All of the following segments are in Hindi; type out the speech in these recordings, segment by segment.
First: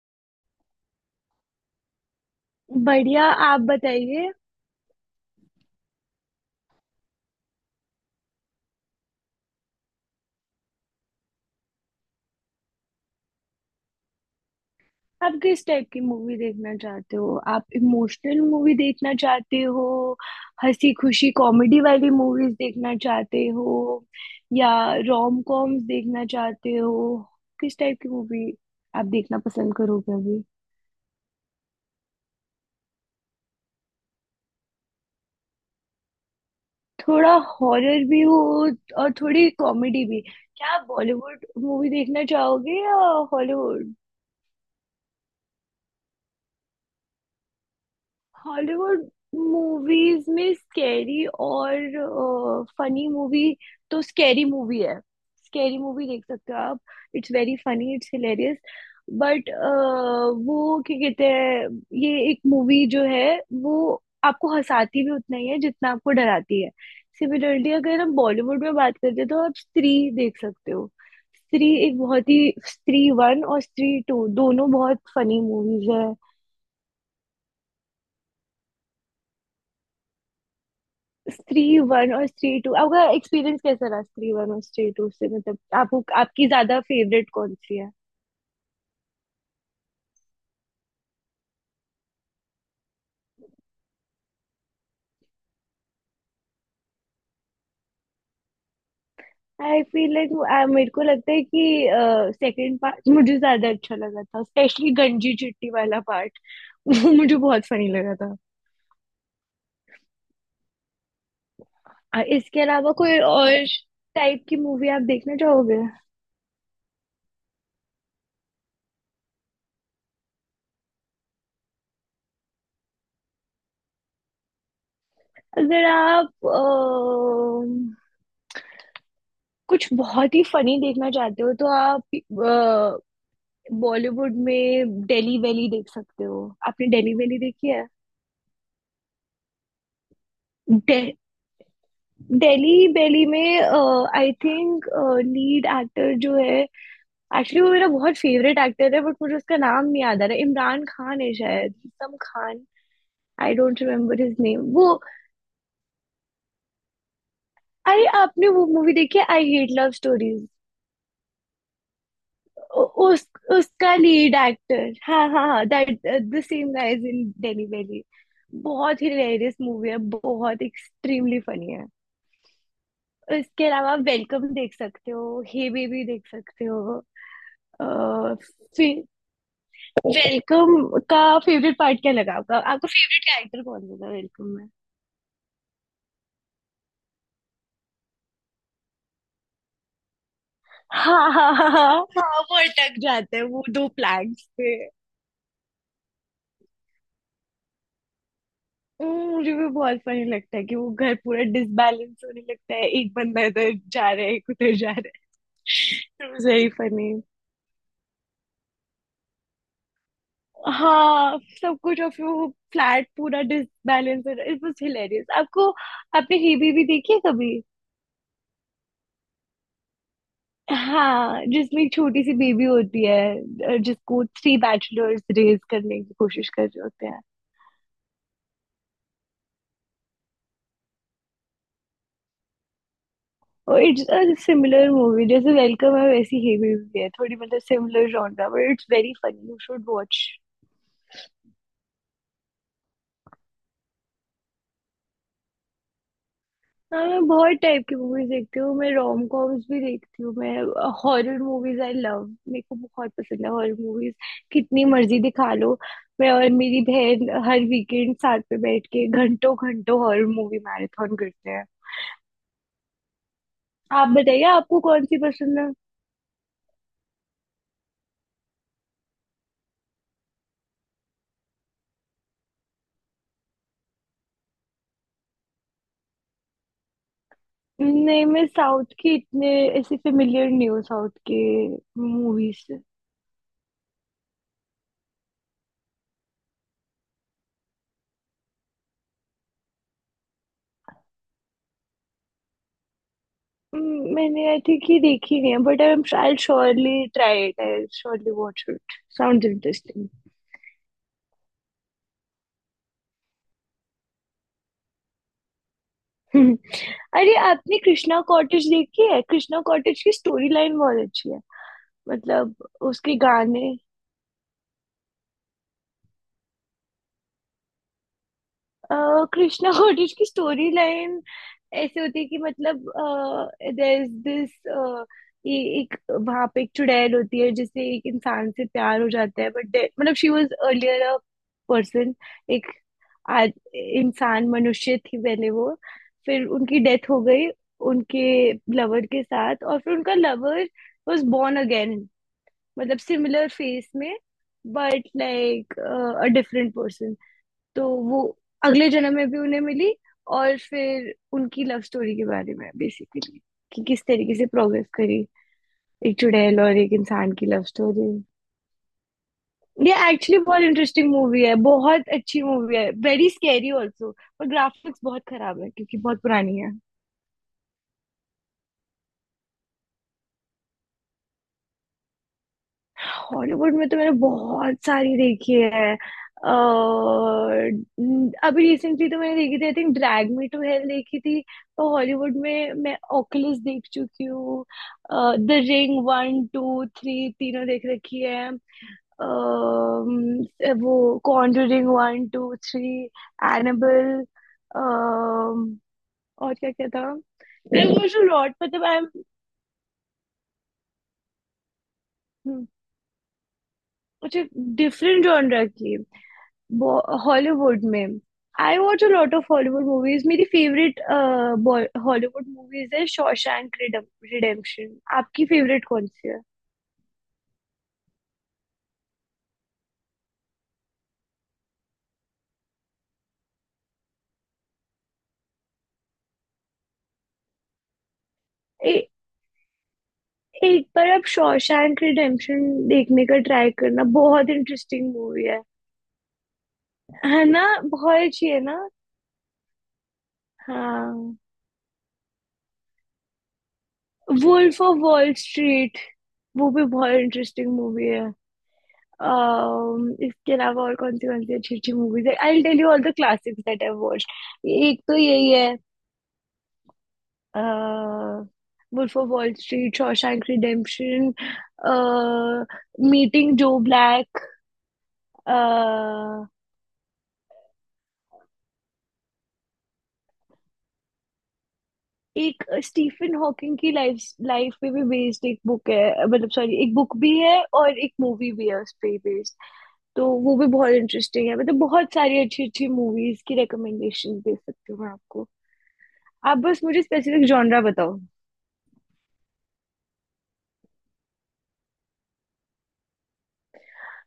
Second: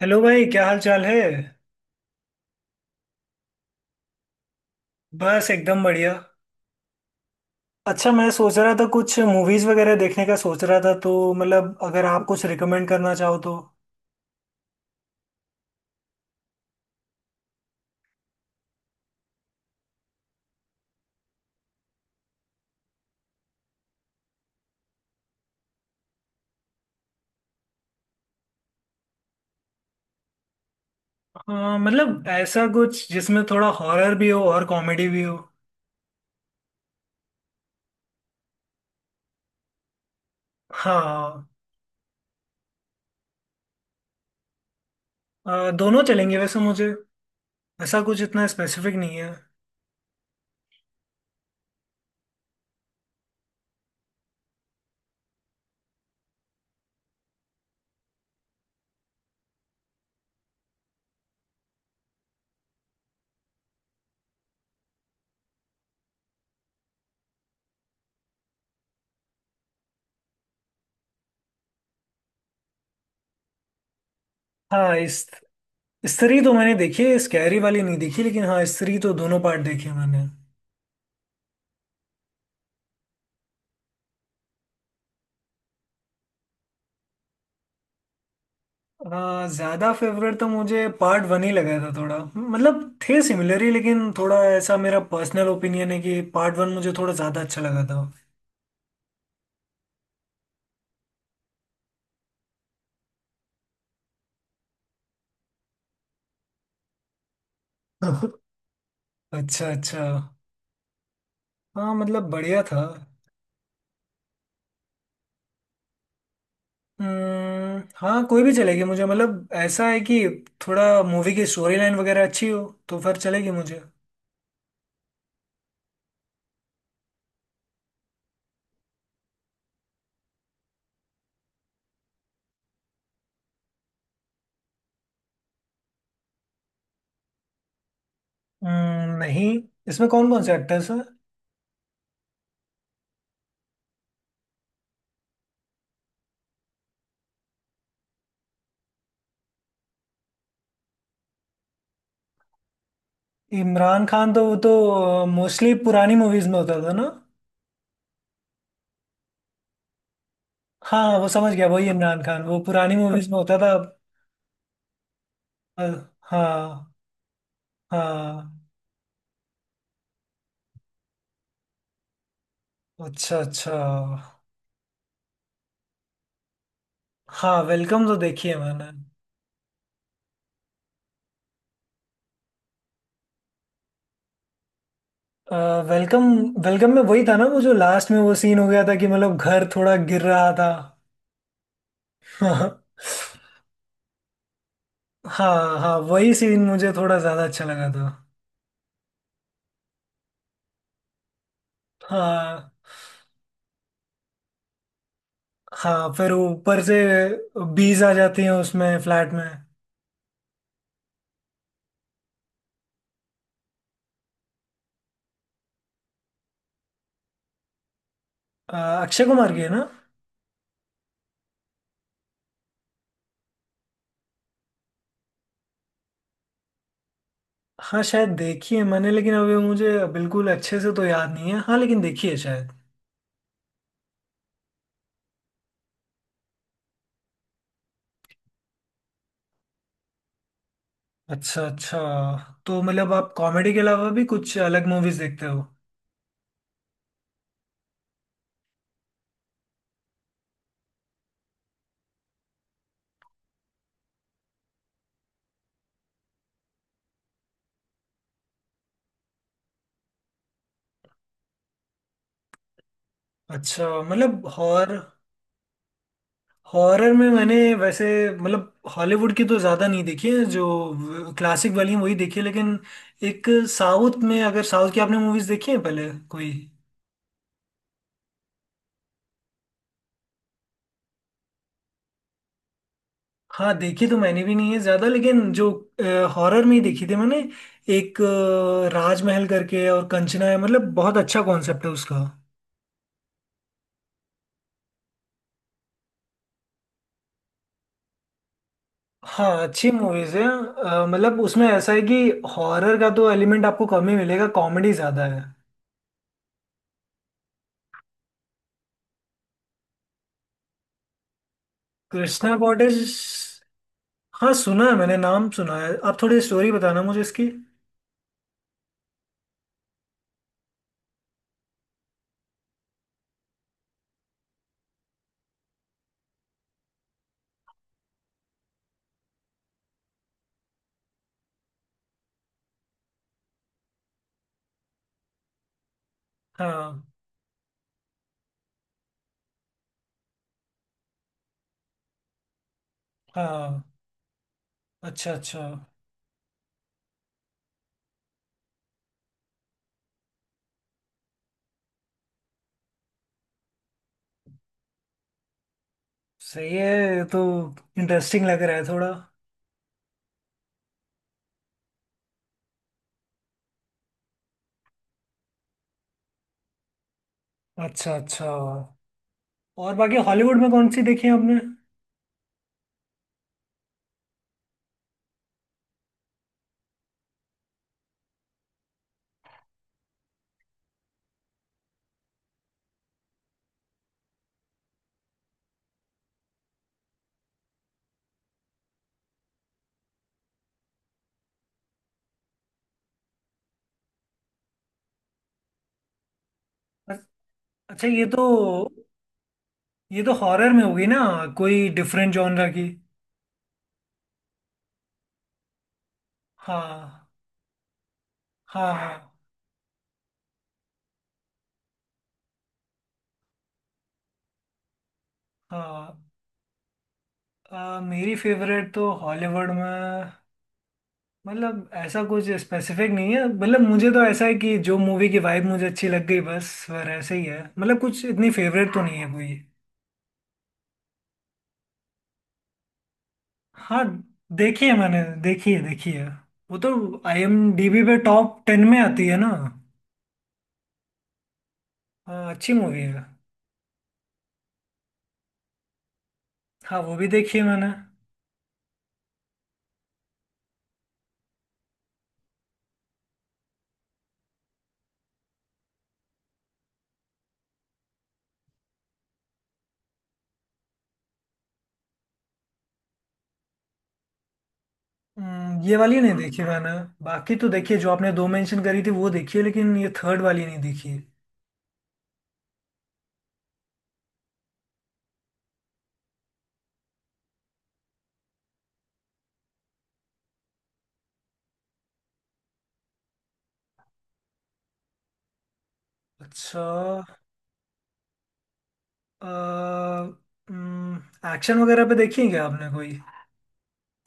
हेलो भाई, क्या हाल चाल है। बढ़िया। आप बताइए। बस एकदम बढ़िया। अच्छा, मैं सोच रहा था कुछ मूवीज वगैरह देखने का सोच रहा था, तो मतलब अगर आप कुछ रिकमेंड करना चाहो तो। आप किस टाइप की मूवी देखना चाहते हो? आप इमोशनल मूवी देखना चाहते हो? हंसी खुशी कॉमेडी वाली मूवीज देखना चाहते हो या रोम कॉम्स देखना चाहते हो? किस टाइप की मूवी आप देखना पसंद करोगे अभी? हाँ, मतलब ऐसा कुछ जिसमें थोड़ा हॉरर भी हो और कॉमेडी भी हो। थोड़ा हॉरर भी हो और थोड़ी कॉमेडी भी। क्या आप बॉलीवुड हाँ, मूवी देखना चाहोगे या हॉलीवुड? दोनों चलेंगे वैसे मुझे। ऐसा कुछ इतना स्पेसिफिक हॉलीवुड नहीं है। मूवीज में स्कैरी और फनी मूवी, तो स्कैरी मूवी है। स्कैरी मूवी देख सकते हो आप। It's very funny, it's hilarious. But वो क्या कहते हैं, ये एक मूवी जो है वो आपको हंसाती भी उतना ही है जितना आपको डराती है। सिमिलरली अगर हम बॉलीवुड में बात करते हैं तो आप स्त्री देख सकते हो। स्त्री एक बहुत ही स्त्री वन और स्त्री टू दोनों हाँ, बहुत इस फनी मूवीज है। स्त्री तो मैंने देखी है, स्कैरी वाली नहीं देखी लेकिन। हाँ, स्त्री तो दोनों पार्ट देखे मैंने। स्त्री वन और स्त्री टू, आपका एक्सपीरियंस कैसा रहा स्त्री वन और स्त्री टू से? मतलब, आपको आपकी ज्यादा फेवरेट कौन सी है? हाँ, ज्यादा फेवरेट तो मुझे पार्ट वन ही लगा था। थोड़ा मतलब थे सिमिलर ही, लेकिन थोड़ा ऐसा मेरा पर्सनल ओपिनियन है कि पार्ट वन मुझे थोड़ा ज्यादा अच्छा लगा था। आई फील लाइक मेरे को लगता है कि सेकंड पार्ट मुझे ज्यादा अच्छा लगा था, स्पेशली गंजी चिट्टी वाला पार्ट। वो मुझे बहुत फनी लगा था। अच्छा अच्छा। हाँ, मतलब इसके बढ़िया था। अलावा कोई और टाइप की मूवी आप देखना चाहोगे? हम्म, हाँ कोई भी चलेगी मुझे। मतलब ऐसा है कि थोड़ा मूवी की स्टोरी लाइन वगैरह अच्छी हो तो फिर चलेगी मुझे। अगर आप कुछ बहुत ही फनी देखना चाहते हो तो आप बॉलीवुड में डेली वैली देख सकते हो। आपने डेली वैली देखी है? नहीं। इसमें कौन कौन से एक्टर्स हैं। डे, डेली वैली में आई थिंक लीड एक्टर जो है, एक्चुअली वो मेरा बहुत फेवरेट एक्टर है, बट मुझे उसका नाम नहीं याद आ रहा है। इमरान खान है शायद, some Khan, I don't Imran remember Khan? His तो वो नेम तो वो। मोस्टली पुरानी मूवीज में होता था ना। अरे, आपने वो मूवी देखी है आई हेट लव स्टोरीज? हाँ हाँ, वो समझ गया, वही इमरान खान, वो पुरानी उस मूवीज में होता था। उसका लीड एक्टर, हाँ हाँ हाँ, अ, दैट द सेम हाँ गाइज इन डेली वैली। हाँ। बहुत ही हिलेरियस मूवी है, बहुत एक्सट्रीमली फनी है। अच्छा इसके अच्छा। अलावा वेलकम देख सकते हो, हे बेबी देख सकते हो। हाँ, वेलकम तो अह, देखी है मैंने। फिर वेलकम का फेवरेट पार्ट क्या लगा आपका आपका फेवरेट कैरेक्टर कौन लगा वेलकम में? अ, वेलकम। वेलकम में वही था ना, वो जो लास्ट में वो सीन हो गया था कि मतलब घर थोड़ा गिर रहा था। हाँ हाँ हाँ हाँ हाँ, वो हाँ। अटक जाते हैं वो दो प्लैंक्स पे। हाँ हाँ, वही सीन मुझे थोड़ा ज्यादा अच्छा लगा था। मुझे भी बहुत फनी लगता है कि वो घर पूरा डिसबैलेंस होने हाँ, लगता है, एक बंदा इधर जा रहा है एक उधर जा रहा हाँ है। फिर वेरी ऊपर से फनी। बीज आ जाती हैं उसमें फ्लैट में। हाँ सब कुछ, और फिर वो फ्लैट पूरा डिसबैलेंस हो रहा है, इट वाज हिलेरियस। आपको, आपने हेबी भी देखी है कभी? अ, अक्षय कुमार की है ना। हाँ, जिसमें छोटी सी बेबी होती है जिसको थ्री बैचलर्स रेज करने की कोशिश कर रहे होते हैं। हाँ, शायद देखी है मैंने, लेकिन अभी मुझे बिल्कुल अच्छे से तो याद नहीं है। हाँ, लेकिन देखी है शायद। और इट्स अ सिमिलर मूवी, जैसे वेलकम है वैसी ही मूवी है थोड़ी, मतलब similar genre, but it's very funny, you should watch. अच्छा अच्छा। तो मतलब आप कॉमेडी के अलावा भी कुछ अलग मूवीज देखते हो। हाँ, मैं बहुत टाइप की मूवीज देखती हूँ, मैं रोम कॉम्स भी देखती हूँ, मैं हॉरर मूवीज आई लव, मेरे को बहुत पसंद है हॉरर मूवीज। कितनी मर्जी दिखा लो। मैं और मेरी बहन हर वीकेंड साथ में बैठ के घंटों घंटों हॉरर मूवी मैराथन करते हैं। अच्छा, आप बताइए, मतलब आपको कौन सी पसंद है? हॉरर में मैंने वैसे, मतलब हॉलीवुड की तो ज़्यादा नहीं देखी है, जो क्लासिक वाली हैं वही देखी है। लेकिन एक, साउथ में, अगर साउथ की आपने मूवीज देखी है पहले कोई। नहीं, मैं साउथ की इतने ऐसे फेमिलियर नहीं हूँ, साउथ के मूवीज से। हाँ, देखी तो मैंने भी नहीं है ज़्यादा, लेकिन जो हॉरर में ही देखी थी मैंने, एक राजमहल करके और कंचना है। मतलब बहुत अच्छा कॉन्सेप्ट है उसका। मैंने आई थिंक ये देखी नहीं है, but I surely try it, I surely watch it. Sound हाँ, अच्छी इंटरेस्टिंग। मूवीज है। मतलब उसमें ऐसा है कि हॉरर का तो एलिमेंट आपको कम ही मिलेगा, कॉमेडी ज्यादा है। अरे, आपने कृष्णा कॉटेज देखी है? कृष्णा कॉटेज की स्टोरी लाइन बहुत अच्छी है, मतलब कृष्णा कॉटेज? उसके गाने। हाँ, सुना है मैंने, नाम सुना है। आप थोड़ी स्टोरी बताना मुझे इसकी। कृष्णा कोटेज की स्टोरी लाइन ऐसे होती है कि, मतलब, देयर इज दिस, ये एक वहां पे एक चुड़ैल होती है जिससे एक इंसान से प्यार हो जाता है, बट मतलब she was earlier a person. एक आज इंसान मनुष्य थी पहले वो, फिर उनकी हाँ। डेथ हो गई उनके लवर के साथ, और फिर उनका लवर वाज बोर्न अगेन, मतलब सिमिलर हाँ, फेस में, बट अच्छा अच्छा। Like a different person. तो वो अगले जन्म में भी उन्हें मिली, और फिर उनकी लव स्टोरी के बारे में, बेसिकली कि किस तरीके से प्रोग्रेस करी, एक चुड़ैल सही और है। एक ये इंसान तो की लव स्टोरी। इंटरेस्टिंग लग रहा है थोड़ा। ये एक्चुअली बहुत इंटरेस्टिंग मूवी है, बहुत अच्छी मूवी है, वेरी स्कैरी ऑल्सो। पर ग्राफिक्स बहुत खराब है, क्योंकि बहुत पुरानी है। अच्छा अच्छा। और बाकी हॉलीवुड में कौन सी देखी है आपने। हॉलीवुड में तो मैंने बहुत सारी देखी है, और अभी रिसेंटली तो मैंने देखी थी I think, Drag Me to Hell देखी थी। तो हॉलीवुड में मैं ओकुलस देख चुकी हूँ। The Ring one two three तीनों देख रखी है। वो Conjuring one two three, Annabelle, और क्या क्या था, अ- मैं अच्छा, वो जो लॉट, मतलब आई एम। ये तो हॉरर में होगी ना। कोई डिफरेंट जॉनरा की? मुझे डिफरेंट जॉनर की हाँ हॉलीवुड में, आई हाँ। वॉच अ हाँ लॉट ऑफ हॉलीवुड मूवीज। मेरी फेवरेट हॉलीवुड मूवीज है शॉशैंक रिडेम्पशन। आपकी फेवरेट कौन हाँ। सी है? मेरी फेवरेट तो हॉलीवुड में, मतलब ऐसा कुछ स्पेसिफिक नहीं है। मतलब मुझे तो ऐसा है कि जो मूवी की वाइब मुझे अच्छी लग गई, बस वह ऐसे ही है। मतलब कुछ इतनी ए, फेवरेट तो नहीं है कोई। एक बार आप शॉशैंक रिडेम्पशन देखने का ट्राई हाँ, करना, बहुत देखी है इंटरेस्टिंग मैंने, मूवी है। देखी है, देखी है। वो तो है ना? IMDb पे बहुत अच्छी है टॉप ना? टेन में आती है ना। हाँ। अच्छी मूवी है। वुल्फ ऑफ वॉल स्ट्रीट, वो भी हाँ, बहुत वो भी देखी है इंटरेस्टिंग मैंने। मूवी है। इसके अलावा और कौन सी अच्छी अच्छी मूवीज है, I tell you all the classics that I watched. एक तो यही है, uh, Wolf of Wall Street, Shawshank Redemption, uh, Meeting Joe Black, ये वाली नहीं uh, देखी मैंने। बाकी तो देखी है, जो आपने दो मेंशन करी थी वो देखी है, लेकिन ये थर्ड वाली नहीं देखी। एक स्टीफन हॉकिंग की लाइफ लाइफ पे भी बेस्ड एक बुक है, मतलब सॉरी, एक बुक भी है और एक मूवी भी है उस पे बेस्ड। तो वो भी बहुत इंटरेस्टिंग है, मतलब बहुत सारी अच्छी अच्छी मूवीज की रिकमेंडेशन दे सकती हूँ मैं आपको। आप बस अच्छा। मुझे स्पेसिफिक जॉनरा बताओ। एक्शन वगैरह पे देखी है क्या आपने कोई?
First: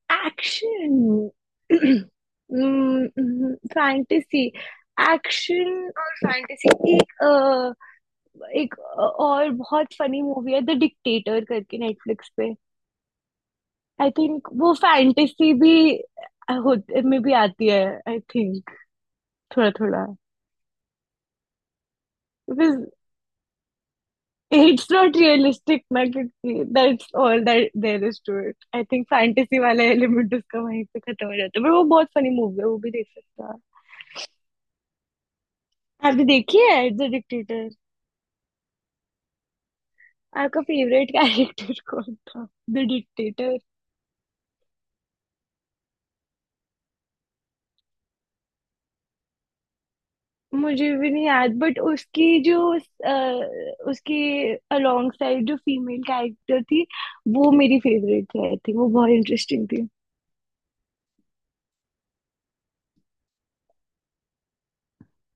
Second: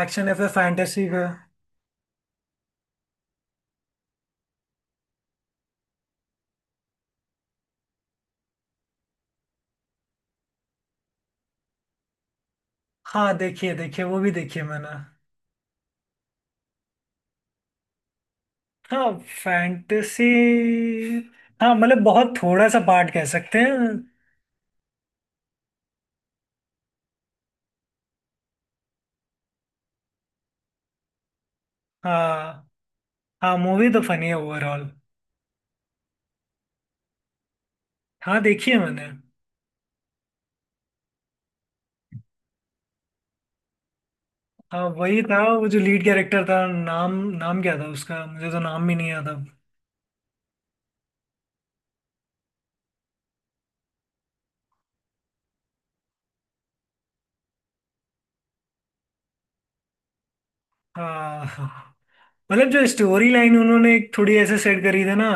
एक्शन या फिर एक्शन, फैंटेसी पे। फैंटेसी। एक्शन और फैंटेसी, और बहुत फनी मूवी है द डिक्टेटर करके नेटफ्लिक्स पे। हाँ, देखिए देखिए, आई वो भी थिंक देखिए वो मैंने। फैंटेसी भी होते में भी आती है, आई थिंक, हाँ, थोड़ा थोड़ा। फैंटेसी। हाँ, मतलब बहुत थोड़ा सा बिकॉज पार्ट कह सकते हैं। इट्स नॉट रियलिस्टिक ना, क्योंकि that's all that there is to it. I think fantasy वाला एलिमेंट उसका वहीं पे खत्म हो जाता है, पर वो बहुत फनी मूवी है, हाँ, वो भी देख सकता हाँ है। मूवी तो फनी है ओवरऑल। आपने देखी है द डिक्टेटर? हाँ, देखी है मैंने। आपका फेवरेट कैरेक्टर कौन था द डिक्टेटर? हाँ, वही था वो जो लीड कैरेक्टर था। नाम, नाम क्या था उसका, मुझे तो नाम भी नहीं याद अब। मुझे भी नहीं याद, बट उसकी जो उसके अलोंग साइड जो फीमेल कैरेक्टर थी, वो मेरी फेवरेट थी आई थिंक, वो बहुत इंटरेस्टिंग थी। हाँ, मतलब जो स्टोरी लाइन उन्होंने थोड़ी ऐसे सेट करी थी ना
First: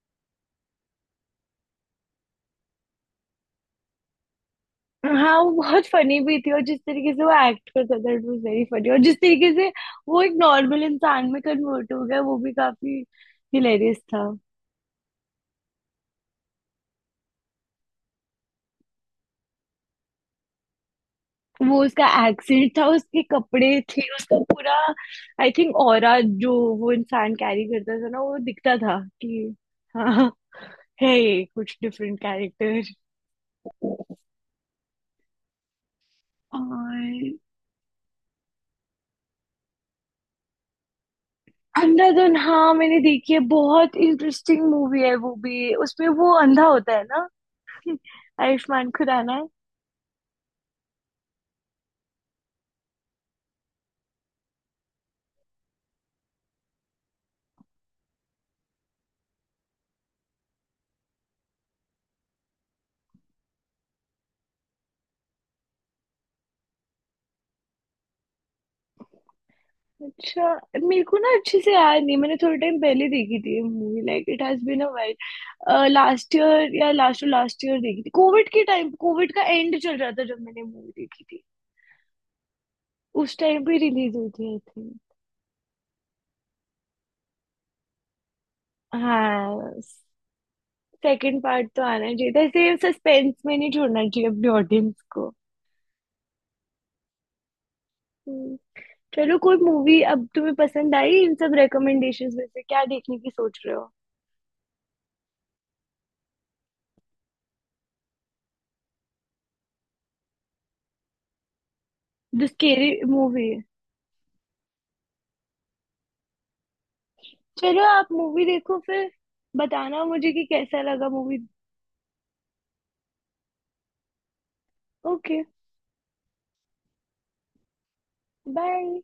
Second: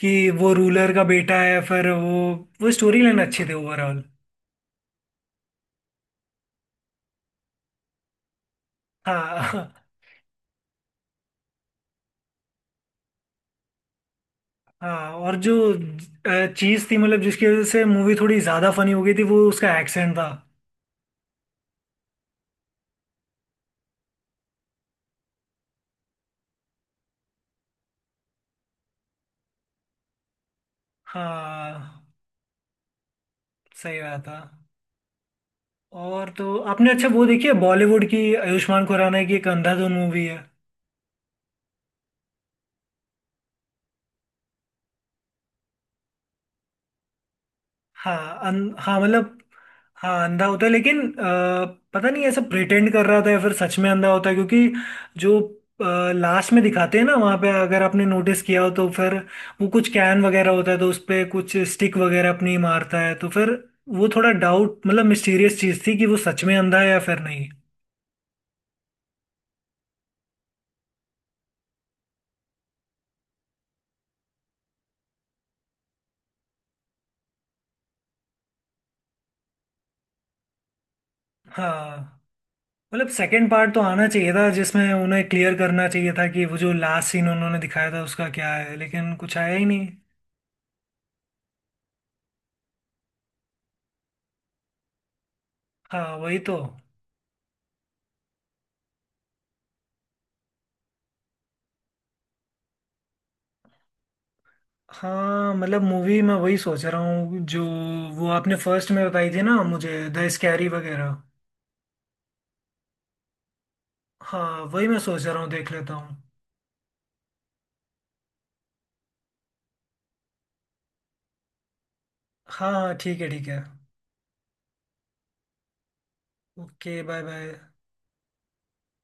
कि वो रूलर का बेटा है, फिर वो स्टोरी लाइन अच्छी थी ओवरऑल। हाँ, वो बहुत फनी भी थी, और जिस तरीके से वो एक्ट करता था इट वाज वेरी फनी, और जिस तरीके हाँ से वो एक नॉर्मल इंसान में कन्वर्ट हो गया, वो भी काफी हिलेरियस था। हाँ, और जो चीज थी, मतलब जिसकी वजह से मूवी थोड़ी ज्यादा फनी हो गई थी, वो उसका एक्सेंट था। वो उसका एक्सेंट था, उसके कपड़े थे, उसका पूरा आई थिंक ऑरा जो वो इंसान कैरी करता था ना, वो दिखता था कि हाँ, है ये कुछ हाँ, डिफरेंट कैरेक्टर। सही बात था। और तो आपने, अच्छा वो और देखी है बॉलीवुड की आयुष्मान खुराना की एक अंधाधुन मूवी है। अंधाधुन, हाँ मैंने देखी है, बहुत इंटरेस्टिंग मूवी है वो भी, उसमें वो अंधा होता है ना। आयुष्मान हाँ मतलब। खुराना। हाँ, अंधा होता है, लेकिन पता नहीं ऐसा प्रिटेंड कर रहा था या फिर सच में अंधा होता है। क्योंकि जो लास्ट में दिखाते हैं ना, वहाँ पे अगर आपने नोटिस किया हो तो फिर वो कुछ कैन वगैरह होता है, तो उस पे कुछ स्टिक वगैरह अपनी मारता है, तो फिर वो थोड़ा डाउट, मतलब मिस्टीरियस चीज़ थी कि वो सच में अंधा है या फिर नहीं। अच्छा, मेरे को ना अच्छे से याद नहीं, मैंने थोड़े टाइम पहले देखी थी movie, like it has been a while, last year या लास्ट लास्ट ईयर देखी थी, कोविड के टाइम, कोविड का एंड चल रहा था जब मैंने मूवी देखी थी। हाँ, मतलब उस सेकंड टाइम पार्ट पे तो आना रिलीज हुई चाहिए था, थी आई जिसमें थिंक। उन्हें क्लियर करना चाहिए था कि वो जो लास्ट सीन उन्होंने दिखाया था उसका क्या है, लेकिन कुछ आया ही हाँ, नहीं। सेकंड पार्ट तो आना चाहिए था, ऐसे सस्पेंस में नहीं छोड़ना चाहिए अपने ऑडियंस को। हाँ, वही तो। हम्म, चलो, कोई मूवी अब तुम्हें पसंद आई इन सब रिकमेंडेशंस में से, क्या देखने की सोच रहे हो? हाँ, मतलब मूवी मैं वही सोच रहा हूँ, जो वो आपने फर्स्ट में बताई थी ना मुझे, द स्कैरी वगैरह। The scary movie? हाँ, वही मैं सोच रहा हूँ, देख लेता हूँ। चलो, आप मूवी देखो फिर, बताना मुझे कि कैसा लगा मूवी। हाँ हाँ, ठीक है ठीक है। Okay, okay, bye bye. Bye.